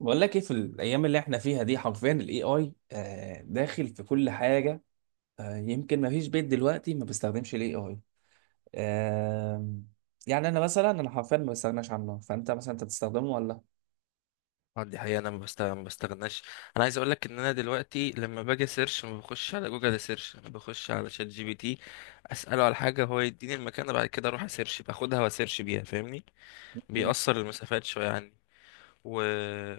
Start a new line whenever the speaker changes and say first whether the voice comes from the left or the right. right: بقول لك ايه في الايام اللي احنا فيها دي حرفيا الاي اي داخل في كل حاجه. يمكن ما فيش بيت دلوقتي ما بيستخدمش الاي اي. يعني انا حرفيا ما بستغناش عنه، فانت مثلا انت بتستخدمه ولا؟
left: اه دي حقيقة، انا ما بستغناش. انا عايز اقول لك ان انا دلوقتي لما باجي سيرش ما بخش على جوجل سيرش، انا بخش على شات جي بي تي، اساله على حاجة هو يديني المكان، بعد كده اروح اسيرش، باخدها واسيرش بيها، فاهمني؟
right: م-
left: بيأثر المسافات شوية عني. و...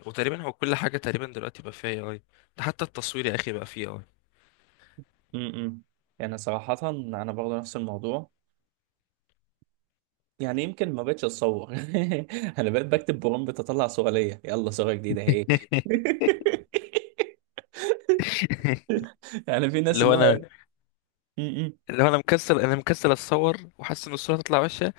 left: وتقريبا هو كل حاجة تقريبا دلوقتي بقى فيها اي اي، ده حتى التصوير يا اخي بقى فيه اي.
right: م- يعني صراحه انا برضه نفس الموضوع. يعني يمكن ما بقتش اتصور انا بقيت بكتب برومبت اطلع صوره ليا، يلا صوره جديده اهي يعني في ناس
left: اللي
right: اللي
left: هو
right: هو
left: انا،
right: ايه. م- م.
left: اللي هو انا مكسل، انا مكسل اتصور وحاسس ان الصورة تطلع وحشة.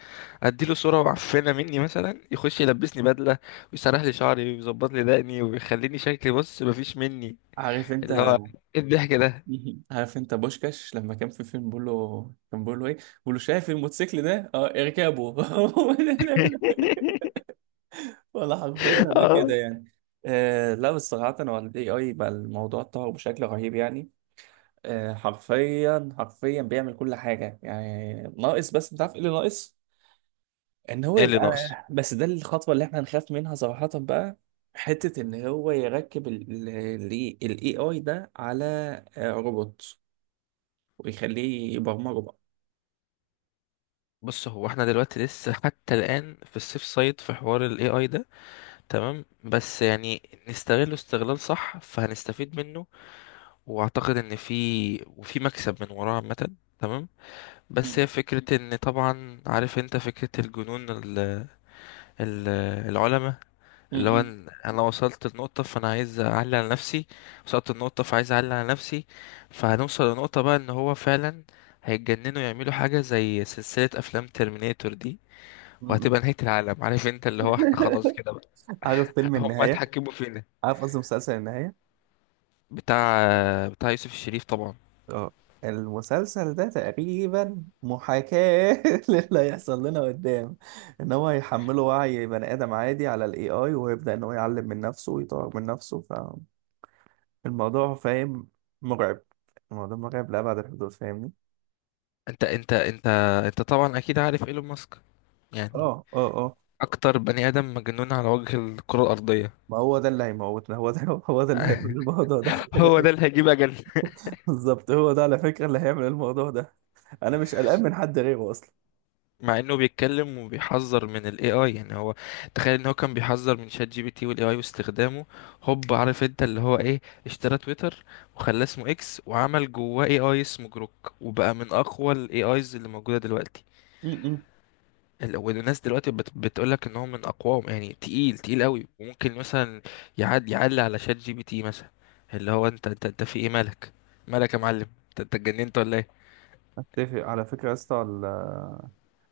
left: اديله صورة معفنة مني مثلا، يخش يلبسني بدلة ويسرح لي شعري ويظبط لي دقني ويخليني شكلي بص مفيش مني.
right: عارف انت.
left: اللي هو ايه الضحك ده؟
right: مهم. عارف انت بوشكاش لما كان في فيلم بيقول له، كان بيقول له ايه، بيقول له شايف الموتوسيكل ده، اه اركبه ولا حرفيا انا
left: اه،
right: كده يعني. آه، لا بس صراحة هو الاي اي بقى الموضوع اتطور بشكل رهيب يعني. حرفيا حرفيا بيعمل كل حاجة، يعني ناقص، بس انت عارف ايه اللي ناقص؟ ان هو
left: ايه اللي
right: يبقى،
left: ناقص؟
right: بس ده الخطوة اللي احنا نخاف منها صراحة بقى. حتة ان هو يركب الاي اي ده على روبوت ويخليه يبرمجه بقى.
left: بص، هو احنا دلوقتي لسه حتى الان في السيف سايد في حوار الاي اي ده، تمام، بس يعني نستغله استغلال صح فهنستفيد منه، واعتقد ان في... وفي مكسب من وراه عامه، تمام. بس هي فكرة ان طبعا عارف انت فكرة الجنون ال- العلماء،
right: م-
left: اللي هو
right: م-
left: إن انا وصلت لنقطة فانا عايز اعلي على نفسي، وصلت لنقطة فعايز اعلي على نفسي، فهنوصل لنقطة بقى ان هو فعلا هيتجننوا، يعملوا حاجة زي سلسلة افلام ترمينيتور دي،
right: م.
left: وهتبقى نهاية العالم، عارف انت، اللي هو احنا خلاص كده بقى.
right: عارف فيلم
left: هم
right: النهاية؟
left: هيتحكموا فينا.
right: عارف قصدي مسلسل النهاية؟
left: بتاع بتاع يوسف الشريف طبعا.
right: اه، المسلسل ده تقريبا محاكاة للي هيحصل لنا قدام. ان هو هيحمله وعي بني ادم عادي على الاي اي، ويبدأ ان هو يعلم من نفسه ويطور من نفسه. فالموضوع فاهم مرعب، الموضوع مرعب لأبعد الحدود، فاهمني؟
left: انت انت طبعا اكيد عارف ايلون ماسك، يعني
right: اه اه اه.
left: اكتر بني ادم مجنون على وجه الكرة الارضية.
right: ما هو ده اللي هيموتنا، هو ده، هو ده اللي هيعمل الموضوع ده خلي
left: هو ده اللي
right: بالك.
left: هيجيب اجل.
right: بالظبط، هو ده على فكرة اللي هيعمل الموضوع ده، انا مش قلقان من حد غيره.
left: مع انه بيتكلم وبيحذر من الاي اي، يعني هو تخيل ان هو كان بيحذر من شات جي بي تي والاي اي واستخدامه، هوب، عارف انت اللي هو ايه، اشترى تويتر وخلاه اسمه اكس، وعمل جواه اي اي اسمه جروك، وبقى من اقوى الاي ايز اللي موجوده دلوقتي.
right: اصلا
left: والناس دلوقتي بتقول لك ان هو من اقواهم، يعني تقيل تقيل قوي، وممكن مثلا يعلي على شات جي بي تي مثلا. اللي هو انت في ايه، مالك؟ مالك يا معلم؟ انت اتجننت ولا ايه؟
right: اتفق على فكرة يا اسطى،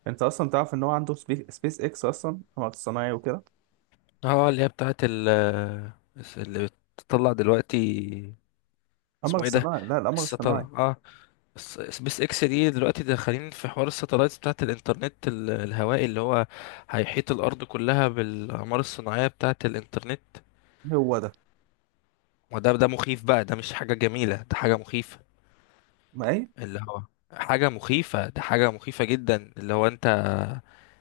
right: انت اصلا تعرف ان هو عنده سبيس اكس اصلا قمر صناعي وكده.
left: اه اللي هي بتاعت ال اللي بتطلع دلوقتي،
right: قمر
left: اسمه ايه ده؟
right: صناعي، لا القمر
left: الستار،
right: الصناعي.
left: اه، سبيس اكس دي، دلوقتي داخلين في حوار الستلايتس بتاعت الانترنت الهوائي، اللي هو هيحيط الارض كلها بالاقمار الصناعيه بتاعت الانترنت.
right: إيه هو ده؟
left: ده مخيف بقى، ده مش حاجه جميله، ده حاجه مخيفه،
right: ما ايه.
left: اللي هو حاجه مخيفه، ده حاجه مخيفه جدا، اللي هو انت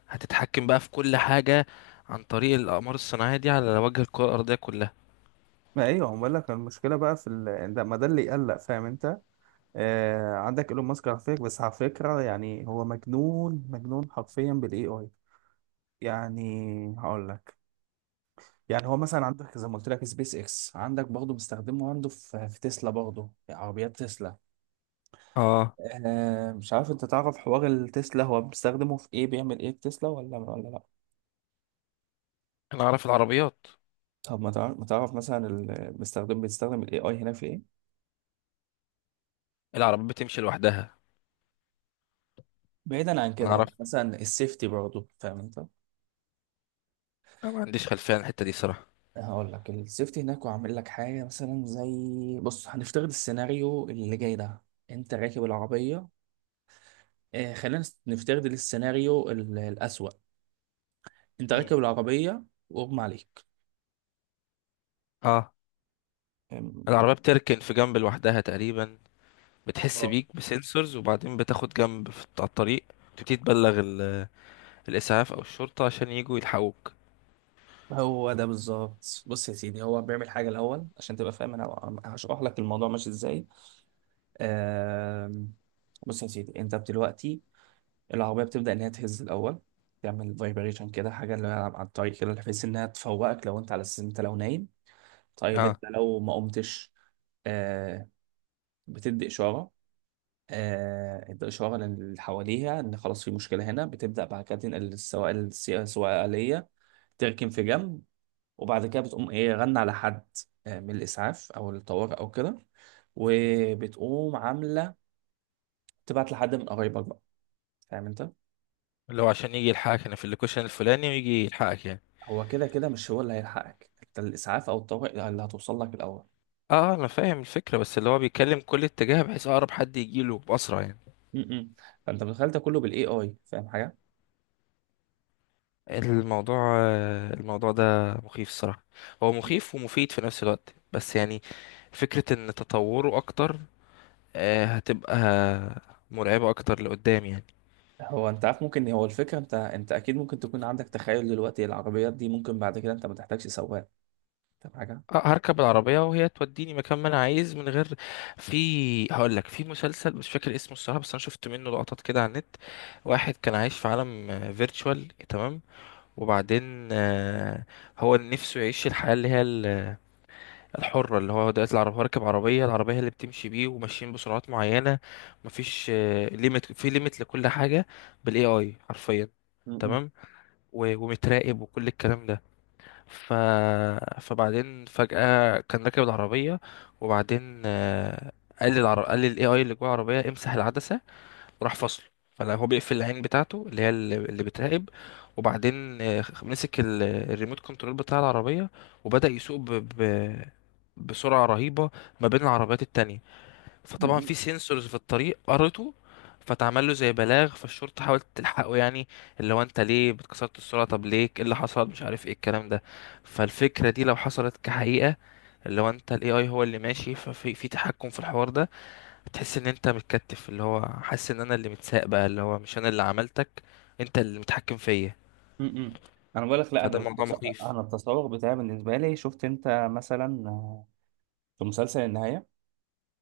left: هتتحكم بقى في كل حاجه عن طريق الاقمار الصناعيه دي على وجه الكره الارضيه كلها.
right: ما ايوه هو بقول لك المشكله بقى في ده، ما ده اللي يقلق، فاهم انت؟ عندك ايلون ماسك على فكره، بس على فكره يعني هو مجنون، مجنون حرفيا بالاي اي يعني. هقول لك، يعني هو مثلا عندك زي ما قلت لك سبيس اكس، عندك برضه مستخدمه عنده في تسلا برضه عربيات تسلا.
left: اه،
right: مش عارف انت تعرف حوار التسلا، هو بيستخدمه في ايه بيعمل ايه في تسلا، ولا لا؟
left: انا اعرف العربيات،
right: طب ما تعرف مثلا المستخدم بيستخدم الاي اي هنا في ايه.
left: العربيات بتمشي لوحدها.
right: بعيدا عن
left: انا
right: كده يعني
left: اعرف،
right: مثلا السيفتي برضه فاهم انت.
left: أنا ما عنديش خلفيه عن الحته دي صراحه.
right: هقول لك، السيفتي هناك وعامل لك حاجه مثلا زي بص، هنفترض السيناريو اللي جاي ده. انت راكب العربيه. خلينا نفترض السيناريو الاسوأ. انت
left: مم.
right: راكب العربيه واغمى عليك.
left: اه،
right: آم،
left: العربية بتركن في جنب لوحدها تقريبا، بتحس
right: اه
left: بيك بسنسورز وبعدين بتاخد جنب في على الطريق، تبتدي تبلغ الإسعاف أو الشرطة عشان يجوا يلحقوك.
right: هو ده بالظبط، بص يا سيدي هو بيعمل حاجة الأول عشان تبقى فاهم، أنا هشرح لك الموضوع ماشي إزاي. آم، بص يا سيدي أنت دلوقتي العربية بتبدأ إن هي تهز الأول، تعمل فايبريشن كده حاجة اللي هي على الطريق كده، بحيث إنها تفوقك لو أنت على أساس أنت لو نايم. طيب
left: اه،
right: أنت لو ما قمتش، آه، بتدي إشارة. ادي إشارة للي حواليها إن خلاص في مشكلة هنا، بتبدأ بعد كده تنقل السواق، السواقية، تركن في جنب. وبعد كده بتقوم ايه غنى على حد، من الاسعاف او الطوارئ او كده. وبتقوم عامله تبعت لحد من قرايبك بقى، فاهم انت؟
left: اللي هو عشان يجي يلحقك، أنا في اللوكيشن الفلاني، ويجي يلحقك يعني.
right: هو كده كده مش هو اللي هيلحقك انت، الاسعاف او الطوارئ اللي هتوصل لك الاول.
left: اه، أنا فاهم الفكرة، بس اللي هو بيتكلم كل اتجاه بحيث أقرب حد يجيله بأسرع يعني.
right: م- م. فانت متخيل ده كله بالاي اي، فاهم حاجه؟
left: الموضوع الموضوع ده مخيف الصراحة، هو
right: م.
left: مخيف ومفيد في نفس الوقت بس يعني، فكرة ان تطوره اكتر هتبقى مرعبة اكتر لقدام يعني.
right: هو انت عارف ممكن هو الفكره، انت اكيد ممكن تكون عندك تخيل دلوقتي العربيات دي ممكن بعد كده انت ما تحتاجش سواق. فاهم حاجه؟
left: هركب العربية وهي توديني مكان ما انا عايز من غير. في هقول لك، في مسلسل مش فاكر اسمه الصراحة، بس انا شفت منه لقطات كده على النت، واحد كان عايش في عالم فيرتشوال، تمام، وبعدين هو نفسه يعيش الحياة اللي هي الحرة، اللي هو دلوقتي العربية، راكب عربية، العربية هي اللي بتمشي بيه، وماشيين بسرعات معينة، مفيش ليميت، في ليميت لكل حاجة، بالاي اي حرفيا،
right: م- م-
left: تمام، ومتراقب وكل الكلام ده. ف... فبعدين فجأة كان راكب العربية، وبعدين قال للاي اي اللي جوه العربية: امسح العدسة، راح فصله، فلا هو بيقفل العين بتاعته اللي هي اللي بتراقب، وبعدين مسك الريموت كنترول بتاع العربية، وبدأ يسوق ب... بسرعة رهيبة ما بين العربيات التانية،
right: م-
left: فطبعا
right: م.
left: في سنسورز في الطريق قرته، فتعمل له زي بلاغ، فالشرطة حاولت تلحقه، يعني اللي هو انت ليه بتكسرت السرعة، طب ليه، ايه اللي حصل، مش عارف ايه الكلام ده. فالفكرة دي لو حصلت كحقيقة، اللي هو انت، الاي اي هو اللي ماشي ففي تحكم في الحوار ده، بتحس ان انت متكتف، اللي هو حاسس ان انا اللي متساق بقى، اللي هو مش انا اللي عملتك، انت اللي متحكم فيا،
right: م- م. انا بقول لك لا،
left: فده موضوع مخيف.
right: انا التصور بتاعي بالنسبه لي، شفت انت مثلا في مسلسل النهاية؟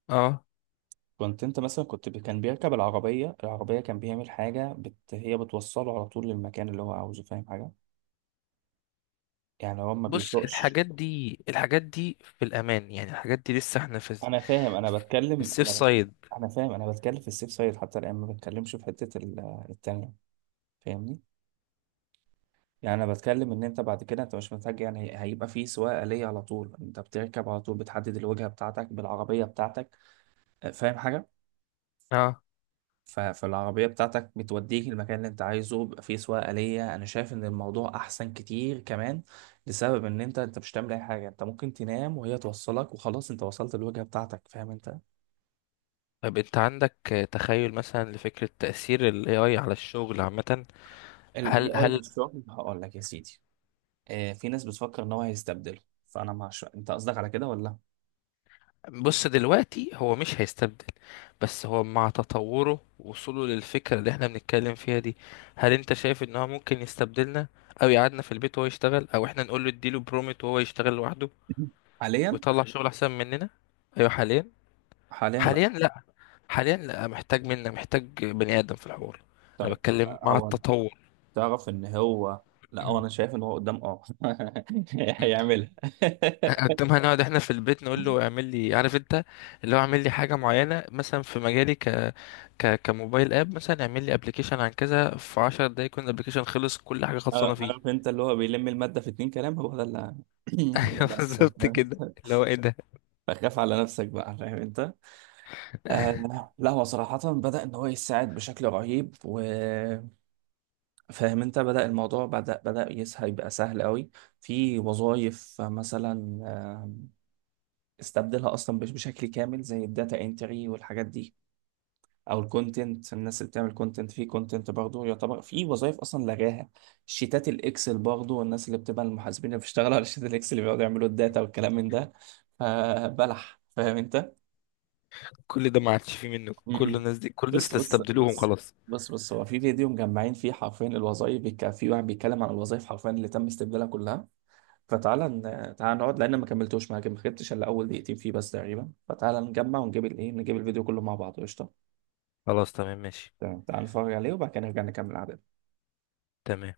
left: اه،
right: كنت انت مثلا كنت ب- كان بيركب العربية، العربية كان بيعمل حاجة هي بتوصله على طول للمكان اللي هو عاوزه، فاهم حاجة؟ يعني هو ما
left: بص
right: بيسوقش.
left: الحاجات دي، الحاجات دي في الامان يعني، الحاجات دي لسه احنا في
right: انا فاهم انا بتكلم
left: السيف
right: انا ب...
left: سايد.
right: انا فاهم انا بتكلم في السيف سايد حتى الان، ما بتكلمش في حتة التانية، فاهمني؟ يعني انا بتكلم ان انت بعد كده انت مش محتاج يعني هيبقى في سواقة آلية على طول، انت بتركب على طول، بتحدد الوجهة بتاعتك بالعربية بتاعتك، فاهم حاجة؟
left: اه،
right: فالعربية بتاعتك بتوديك المكان اللي انت عايزه، بيبقى فيه سواقة آلية، انا شايف ان الموضوع احسن كتير كمان. لسبب ان انت مش هتعمل اي حاجة، انت ممكن تنام وهي توصلك وخلاص انت وصلت الوجهة بتاعتك، فاهم انت؟
left: طب انت عندك تخيل مثلا لفكرة تأثير ال AI على الشغل عامة؟
right: ال
left: هل
right: AI في
left: هل
right: الشغل هقول لك يا سيدي. اه في ناس بتفكر ان هو هيستبدله، فانا مع انت قصدك على كده ولا؟
left: بص دلوقتي هو مش هيستبدل، بس هو مع تطوره ووصوله للفكرة اللي احنا بنتكلم فيها دي، هل انت شايف ان هو ممكن يستبدلنا، او يقعدنا في البيت وهو يشتغل، او احنا نقول له اديله برومت وهو يشتغل لوحده
right: حاليا،
left: ويطلع شغل احسن مننا؟ ايوه حاليا،
right: حاليا لا.
left: حاليا لا، حاليا لا، محتاج منا، محتاج بني ادم في الحوار. انا
right: طيب
left: بتكلم مع
right: هو
left: التطور.
right: تعرف ان هو، لا هو انا شايف ان هو قدام هيعملها.
left: اقدمها نقعد احنا في البيت، نقول له اعمل لي، عارف انت، اللي هو اعمل لي حاجه معينه مثلا، في مجالي ك ك كموبايل اب مثلا، اعمل لي ابلكيشن عن كذا في 10 دقايق، يكون الابلكيشن خلص كل حاجه خلصانه فيه.
right: عارف انت اللي هو بيلم المادة في اتنين كلام، هو ده اللي هو ده
left: ايوه
right: اللي هيحصل.
left: بالظبط كده، اللي هو ايه ده؟
right: فخاف على نفسك بقى، فاهم انت. لا هو صراحة بدأ ان هو يساعد بشكل رهيب، وفاهم انت بدأ الموضوع، بدأ يسهل يبقى سهل قوي. في وظائف مثلا استبدلها اصلا مش بشكل كامل زي الداتا انتري والحاجات دي. او الكونتنت، الناس اللي بتعمل كونتنت في كونتنت برضه، يعتبر في وظائف اصلا لغاها. شيتات الاكسل برضه، والناس اللي بتبقى المحاسبين اللي بيشتغلوا على شيتات الاكسل اللي بيقعدوا يعملوا الداتا والكلام من ده، فبلح فاهم انت.
left: كل ده ما عادش فيه منه،
right: م-
left: كل
right: م.
left: الناس دي، كل
right: بص
left: الناس
right: بص
left: استبدلوهم
right: بص،
left: خلاص.
right: بص بص هو في فيديو مجمعين فيه حرفيا الوظائف في واحد بيتكلم عن الوظائف حرفيا اللي تم استبدالها كلها. فتعالى تعالى نقعد لان ما كملتوش معاك ما خدتش الا اول دقيقتين فيه بس تقريبا، فتعالى نجمع ونجيب الايه نجيب الفيديو كله مع بعض قشطه.
left: خلاص تمام، ماشي،
right: تمام تعالى نتفرج عليه وبعد كده نرجع نكمل قعدتنا.
left: تمام.